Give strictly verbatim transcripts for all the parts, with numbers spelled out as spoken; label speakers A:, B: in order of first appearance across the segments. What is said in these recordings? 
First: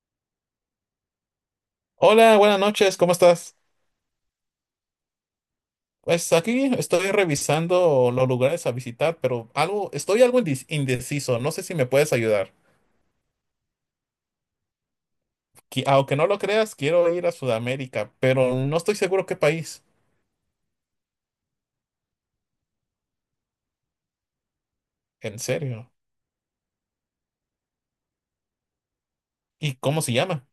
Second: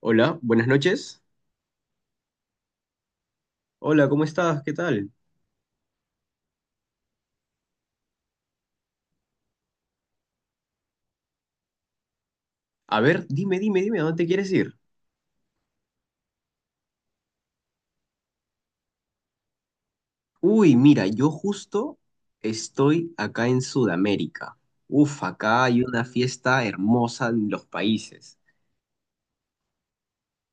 A: Hola, buenas noches.
B: Hola, buenas noches, ¿cómo estás?
A: Hola, ¿cómo estás? ¿Qué tal?
B: Pues aquí estoy revisando los lugares a visitar, pero algo, estoy algo indec- indeciso, no sé si me puedes ayudar.
A: A ver, dime, dime, dime, ¿a dónde quieres ir?
B: Qui- aunque no lo creas, quiero ir a Sudamérica, pero no estoy seguro qué país,
A: Uy, mira, yo justo estoy acá en Sudamérica. Uf,
B: en
A: acá hay
B: serio.
A: una fiesta hermosa en los países.
B: ¿Y cómo se llama?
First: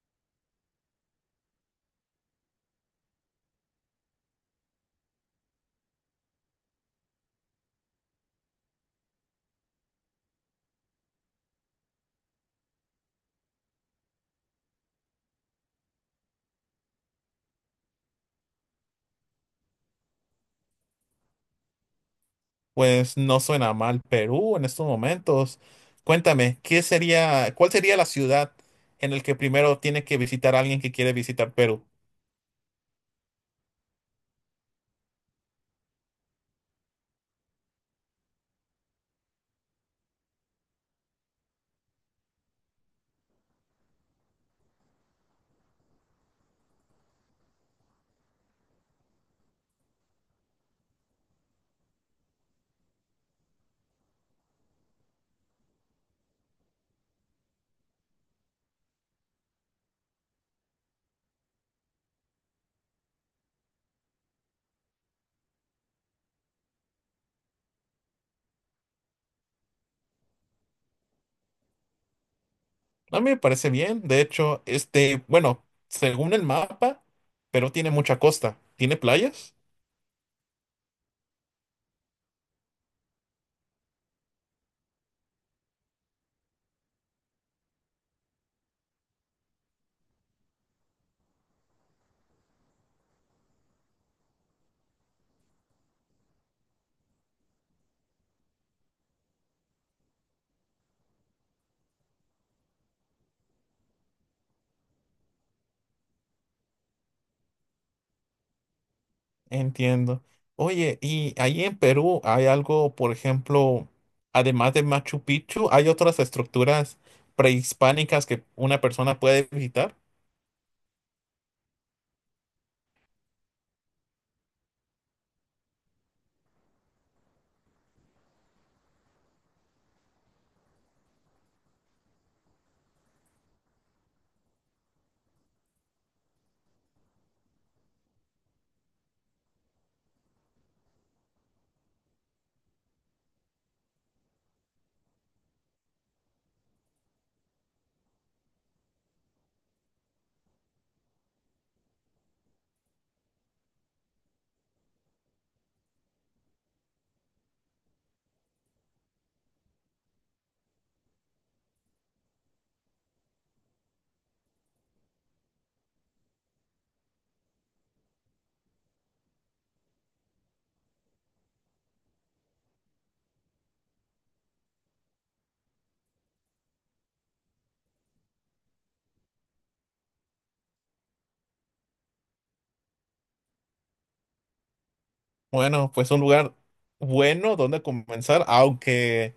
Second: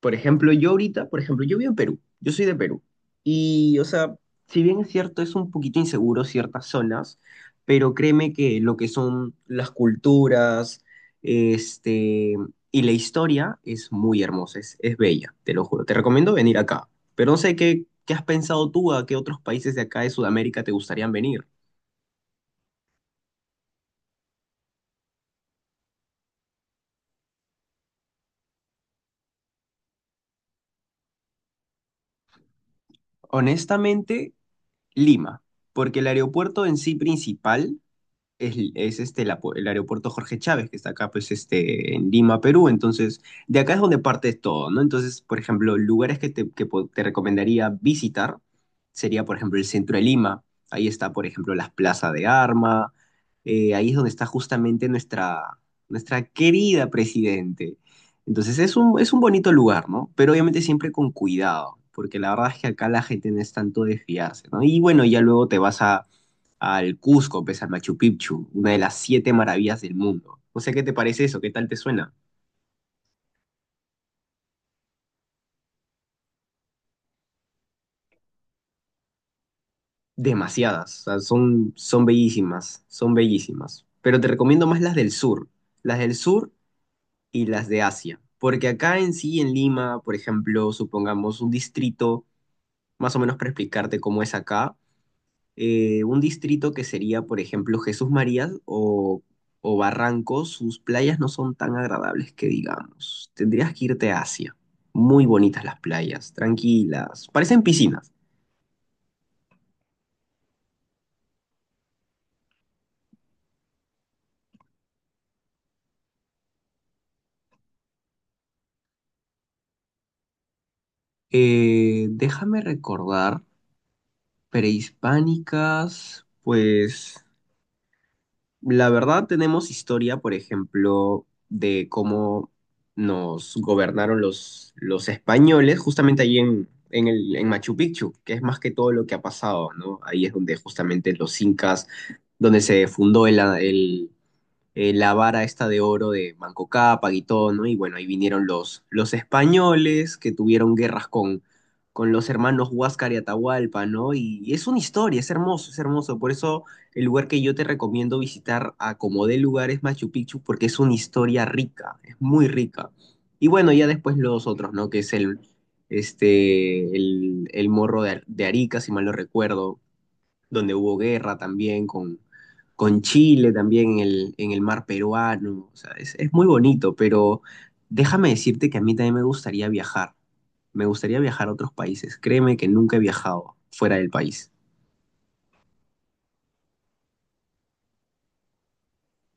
A: Por ejemplo, yo ahorita, por ejemplo, yo vivo en Perú, yo soy de Perú. Y, o sea, si bien es cierto, es un poquito inseguro ciertas zonas, pero créeme que lo que son las culturas, este, y la historia es muy hermosa, es, es bella, te lo juro. Te recomiendo venir acá, pero no sé qué, qué has pensado tú, a qué otros países de acá de Sudamérica te gustarían venir.
B: Pues no suena mal Perú en estos momentos. Cuéntame, ¿qué sería, ¿cuál sería la ciudad en la que primero tiene que visitar alguien que quiere visitar Perú?
A: Honestamente, Lima, porque el aeropuerto en sí principal es, es este, la pu- el aeropuerto Jorge Chávez, que está acá, pues, este, en Lima, Perú. Entonces, de acá es donde parte todo, ¿no? Entonces, por ejemplo, lugares que te, que po- te recomendaría visitar sería, por ejemplo, el centro de Lima. Ahí está, por ejemplo, las plazas de Arma. Eh, ahí es donde está justamente nuestra, nuestra querida presidente. Entonces, es un, es un bonito lugar, ¿no? Pero obviamente siempre con cuidado, porque la verdad es que acá la gente no es tanto de fiarse, ¿no? Y bueno, ya luego te vas a al Cusco, pues al Machu Picchu, una de las siete maravillas del mundo. O sea, ¿qué te parece eso? ¿Qué tal te suena?
B: A mí me parece bien. De hecho, este, bueno, según el mapa, pero tiene mucha costa. ¿Tiene playas?
A: Demasiadas, o sea, son, son bellísimas, son bellísimas. Pero te recomiendo más las del sur, las del sur y las de Asia. Porque acá en sí, en Lima, por ejemplo, supongamos un distrito, más o menos para explicarte cómo es acá, eh, un distrito que sería, por ejemplo, Jesús María o, o Barranco, sus playas no son tan agradables que digamos. Tendrías que irte a Asia. Muy bonitas las playas, tranquilas, parecen piscinas.
B: Entiendo. Oye, ¿y ahí en Perú hay algo, por ejemplo, además de Machu Picchu, hay otras estructuras prehispánicas que una persona puede visitar?
A: Eh, déjame recordar, prehispánicas, pues la verdad, tenemos historia, por ejemplo, de cómo nos gobernaron los, los españoles, justamente ahí en, en el, en Machu Picchu, que es más que todo lo que ha pasado, ¿no? Ahí es donde justamente los incas, donde se fundó el, el, eh, la vara esta de oro de Manco Cápac y todo, ¿no? Y bueno, ahí vinieron los, los españoles que tuvieron guerras con, con los hermanos Huáscar y Atahualpa, ¿no? Y, y es una historia, es hermoso, es hermoso. Por eso el lugar que yo te recomiendo visitar a como de lugar es Machu Picchu, porque es una historia rica, es muy rica. Y bueno, ya después los otros, ¿no? Que es el, este, el, el morro de, de Arica, si mal no recuerdo donde hubo guerra también con, con Chile, también en el, en el mar peruano. O sea, es, es muy bonito, pero déjame decirte que a mí también me gustaría viajar. Me gustaría viajar a otros países. Créeme que nunca he viajado fuera del país.
B: Bueno, pues un lugar bueno donde comenzar, aunque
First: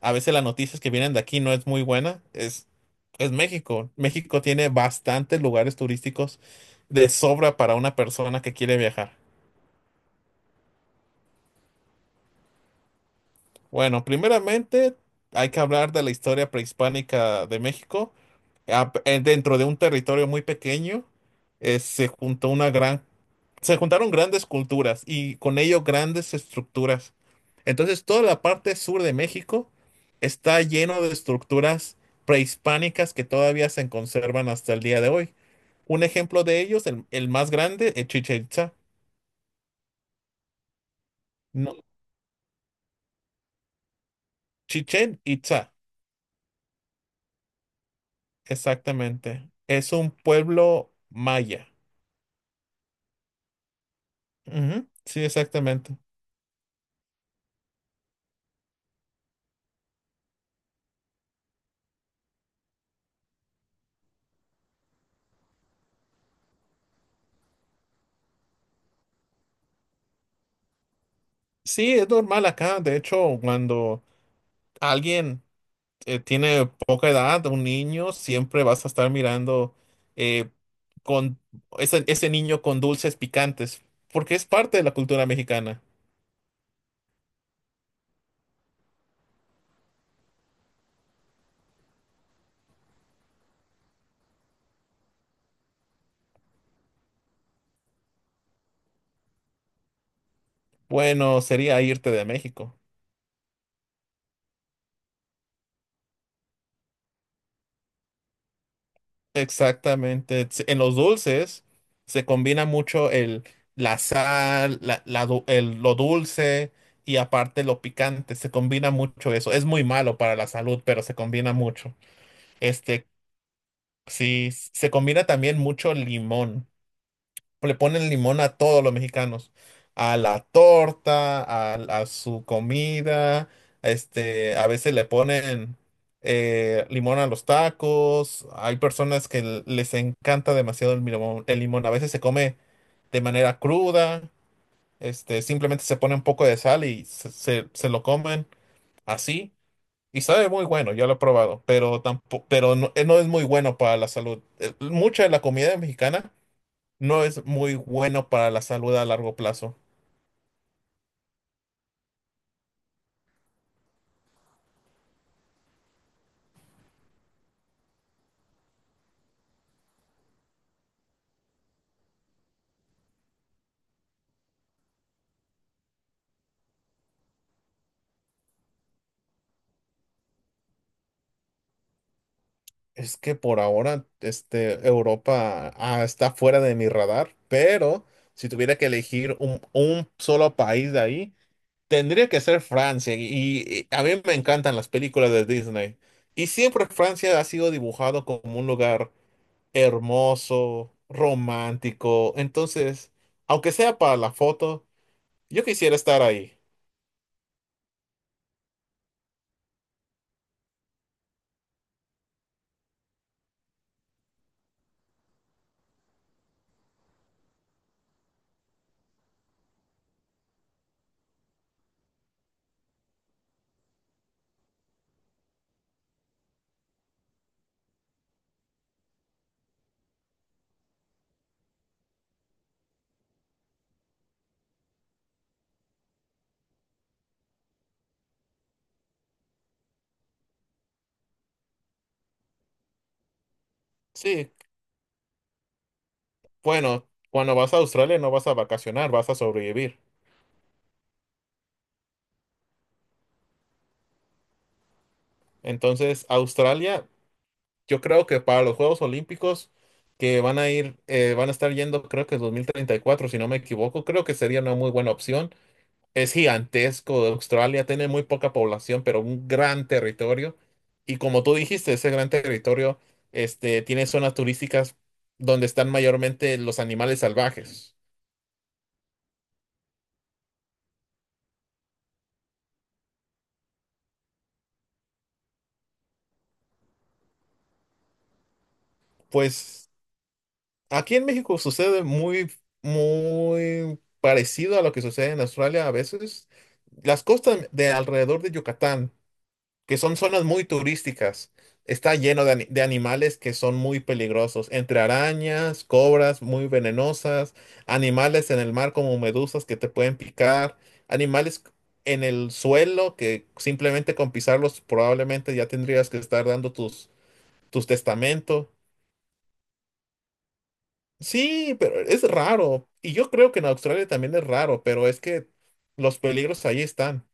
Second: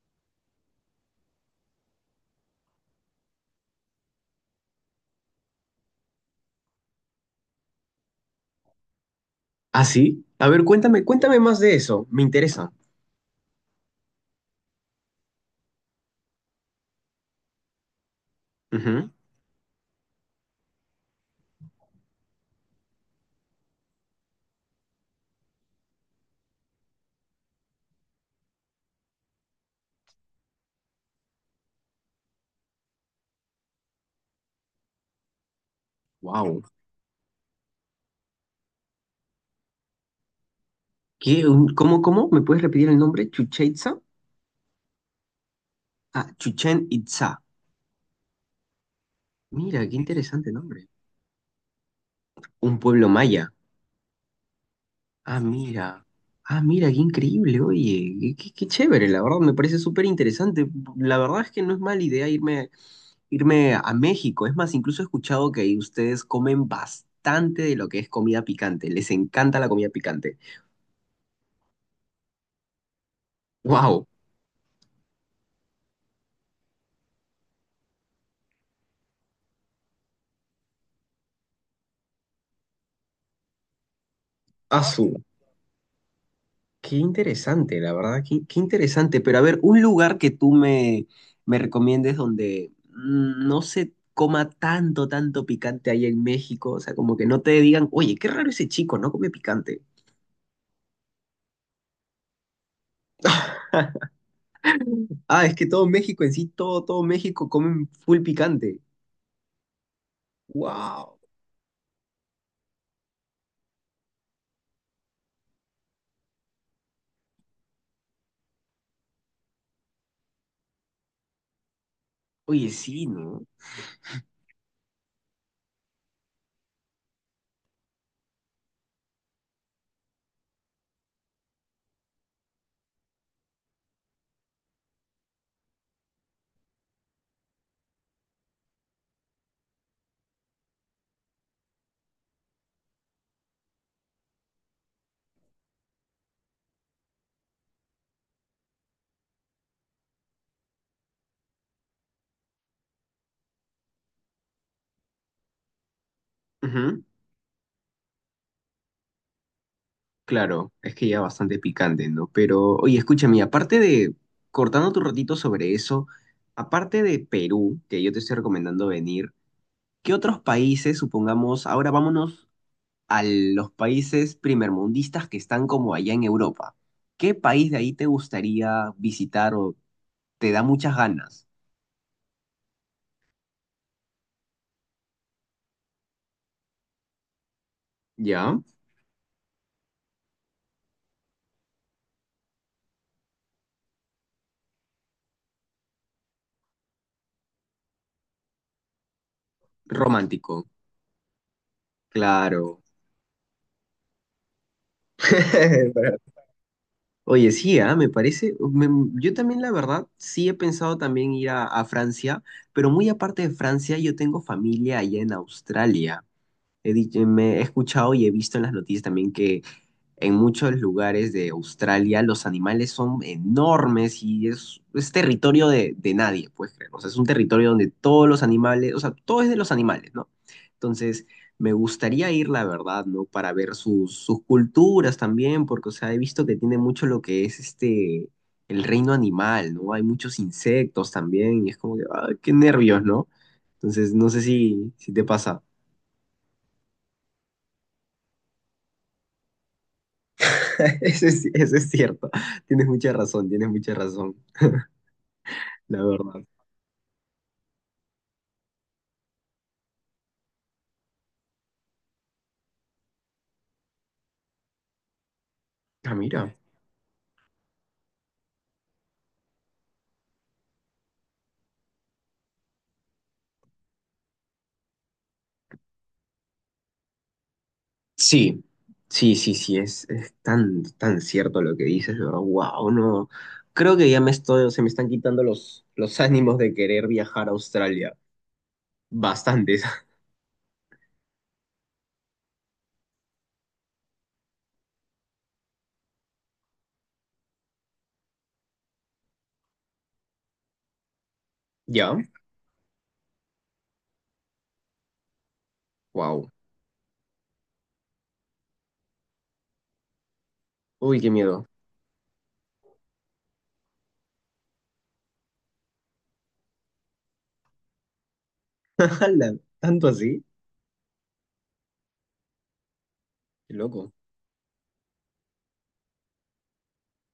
B: a veces las noticias que vienen de aquí no es muy buena, es, es México. México tiene bastantes lugares turísticos de sobra para una persona que quiere viajar.
A: ¿Ah, sí? A ver, cuéntame, cuéntame más de eso. Me interesa.
B: Bueno, primeramente hay que hablar de la historia prehispánica de México. Ah, p- eh, Dentro de un territorio muy pequeño, eh, se juntó una gran, se juntaron grandes culturas y con ello grandes estructuras. Entonces, toda la parte sur de México está lleno de estructuras prehispánicas que todavía se conservan hasta el día de hoy. Un ejemplo de
A: Wow.
B: ellos, el, el más grande, es Chichén Itzá.
A: ¿Qué, un-
B: No,
A: cómo, cómo? ¿Me puedes repetir el nombre? ¿Chucha Itzá?
B: Chichén Itzá,
A: Ah, Chuchen Itzá.
B: exactamente.
A: Mira,
B: Es
A: qué
B: un
A: interesante nombre.
B: pueblo maya.
A: Un pueblo maya.
B: Ujú, sí,
A: Ah,
B: exactamente.
A: mira. Ah, mira, qué increíble, oye, qué, qué- qué chévere, la verdad, me parece súper interesante. La verdad es que no es mala idea irme, irme a México. Es más, incluso he escuchado que ahí ustedes comen bastante de lo que es comida picante. Les encanta la comida picante.
B: Sí, es normal acá. De hecho, cuando
A: ¡Wow!
B: alguien eh, tiene poca edad, un niño, siempre vas a estar mirando eh, con ese, ese niño con dulces picantes, porque es parte de la
A: ¡Asu!
B: cultura mexicana.
A: Qué interesante, la verdad, qué, qué interesante. Pero a ver, un lugar que tú me, me recomiendes donde mm, no se coma tanto, tanto picante ahí en México. O sea, como que no te digan, oye, qué raro ese chico, no come picante.
B: Bueno, sería irte de México.
A: Ah, es que todo México en sí, todo, todo México comen full picante.
B: Exactamente. Se- En los
A: Wow.
B: dulces se combina mucho el, la sal, la, la du- el- lo dulce y aparte lo picante. Se combina mucho eso. Es muy malo para la salud, pero se combina mucho.
A: Oye, sí,
B: Este,
A: ¿no?
B: sí, se combina también mucho limón. Le ponen limón a todos los mexicanos, a la torta, a, a su comida, este, a veces le ponen eh, limón a los tacos, hay personas que l- les encanta demasiado el limón, el limón, a veces se come de manera cruda, este, simplemente se pone un poco de sal y se, se- se lo comen así. Y sabe muy bueno, yo lo he probado, pero tampoco, pero no, eh, no es muy bueno para la salud. Eh, Mucha de la comida mexicana
A: Ujú,
B: no es muy bueno para la salud a largo plazo.
A: claro, es que ya bastante picante, ¿no? Pero, oye, escúchame, aparte de, cortando tu ratito sobre eso, aparte de Perú, que yo te estoy recomendando venir, ¿qué otros países, supongamos, ahora vámonos a los países primermundistas que están como allá en Europa? ¿Qué país de ahí te gustaría visitar o te da muchas ganas?
B: Es que por ahora, este, Europa, ah, está fuera de mi radar, pero si
A: ¿Ya?
B: tuviera que elegir un, un solo país de ahí, tendría que ser Francia. Y, y a mí me encantan las películas de Disney. Y siempre Francia ha sido dibujado como un lugar
A: Romántico.
B: hermoso, romántico.
A: Claro.
B: Entonces, aunque sea para la foto, yo quisiera estar ahí.
A: Oye, sí, ah, me parece, me- yo también la verdad, sí he pensado también ir a, a Francia, pero muy aparte de Francia, yo tengo familia allá en Australia. He, dicho- me he escuchado y he visto en las noticias también en muchos lugares de Australia. Los animales son enormes y es, es territorio de, de nadie, puedes creer. O sea, es un territorio donde todos los animales, o sea, todo es de los animales, ¿no? Entonces, me gustaría ir, la verdad, ¿no? Para ver sus, sus culturas también, porque, o sea, he visto que tiene mucho lo que es este, el reino animal, ¿no? Hay muchos insectos también y es como que, ah, qué nervios, ¿no? Entonces, no sé
B: Sí,
A: si, si te pasa.
B: bueno, cuando vas a Australia no vas a vacacionar, vas a sobrevivir.
A: Eso es, eso es cierto. Tienes mucha razón, tienes mucha razón. La
B: Entonces,
A: verdad.
B: Australia, yo creo que para los Juegos Olímpicos que van a ir, eh, van a estar yendo, creo que es dos mil treinta y cuatro, si no me equivoco, creo que sería una muy buena opción.
A: Ah,
B: Es
A: mira.
B: gigantesco, Australia tiene muy poca población, pero un gran territorio. Y como tú dijiste, ese gran territorio, este, tiene zonas turísticas donde están mayormente los animales salvajes.
A: Sí, sí, sí, sí, es, es tan, tan cierto lo que dices, de verdad. Wow, no. Creo que ya me estoy, se me están quitando los, los ánimos de querer viajar a Australia. Bastantes.
B: Pues aquí en México sucede muy, muy parecido a lo que sucede en Australia a veces. Las costas de alrededor de Yucatán, que son zonas muy turísticas, está
A: ¿Ya?
B: lleno de, ani- de animales que son muy peligrosos, entre arañas, cobras
A: Wow.
B: muy venenosas, animales en el mar como medusas que te pueden picar,
A: Uy, qué
B: animales
A: miedo.
B: en el suelo que simplemente con pisarlos probablemente ya tendrías que estar dando tus, tus testamentos.
A: Ala, ¿tanto así?
B: Sí, pero es raro. Y yo creo que en
A: Qué
B: Australia
A: loco.
B: también es raro, pero es que los peligros ahí están.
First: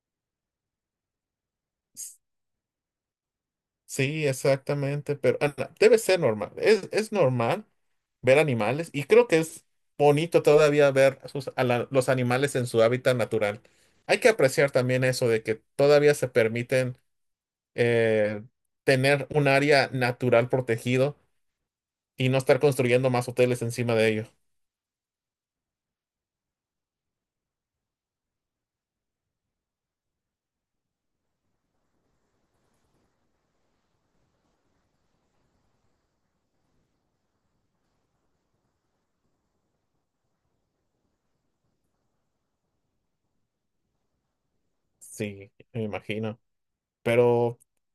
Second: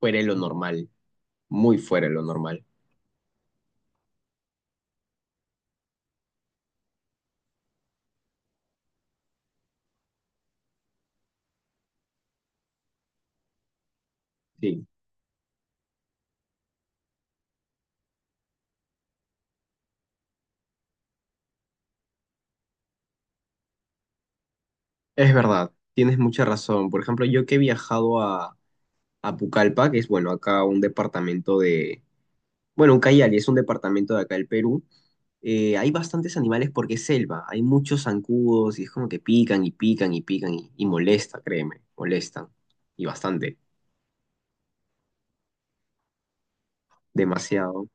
A: Fuera de lo normal. Muy fuera de
B: S-
A: lo normal.
B: Sí, exactamente, pero ah, no, debe ser normal. Es, es normal ver animales y creo que es bonito todavía ver sus- a la- los animales en su hábitat natural. Hay que apreciar
A: Sí.
B: también eso de que todavía se permiten eh, tener un área natural protegido y no estar construyendo más hoteles encima de ello.
A: Es verdad. Tienes mucha razón. Por ejemplo, yo que he viajado a, a Pucallpa, que es, bueno, acá un departamento de. Bueno, un Cayali es un departamento de acá del Perú. Eh, hay bastantes animales porque es selva, hay muchos zancudos y es como que pican y pican y pican y, y molesta, créeme, molestan. Y bastante,
B: Sí, me imagino. Pero
A: demasiado.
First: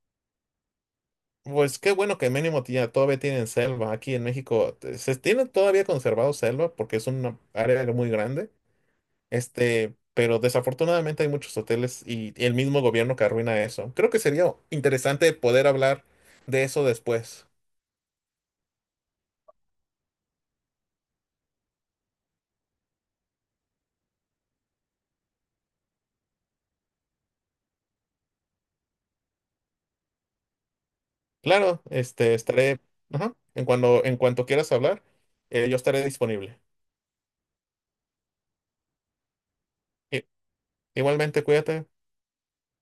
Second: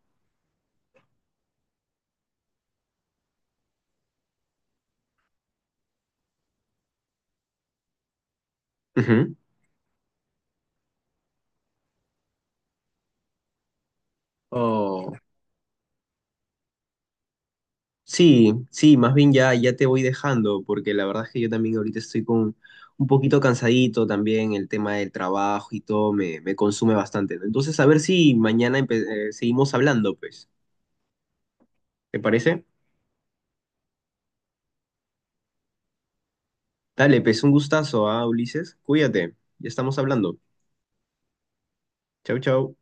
B: pues qué bueno que mínimo tía- todavía tienen selva. Aquí en México eh, se tiene todavía conservado selva porque es una área muy grande.
A: Ujú.
B: Este, pero desafortunadamente hay muchos hoteles y, y el mismo gobierno que arruina eso. Creo que sería
A: Oh,
B: interesante poder hablar de eso después.
A: sí, sí, más bien ya, ya te voy dejando porque la verdad es que yo también ahorita estoy con un poquito cansadito también, el tema del trabajo y todo me, me consume bastante. ¿No? Entonces, a ver si mañana empe- eh, seguimos hablando, pues.
B: Claro,
A: ¿Te
B: este,
A: parece?
B: estaré, ajá, en cuando, en cuanto quieras hablar, eh, yo estaré disponible.
A: Dale, pues un gustazo, ¿ah, Ulises? Cuídate, ya estamos
B: I-
A: hablando.
B: Igualmente, cuídate.
A: Chau, chau.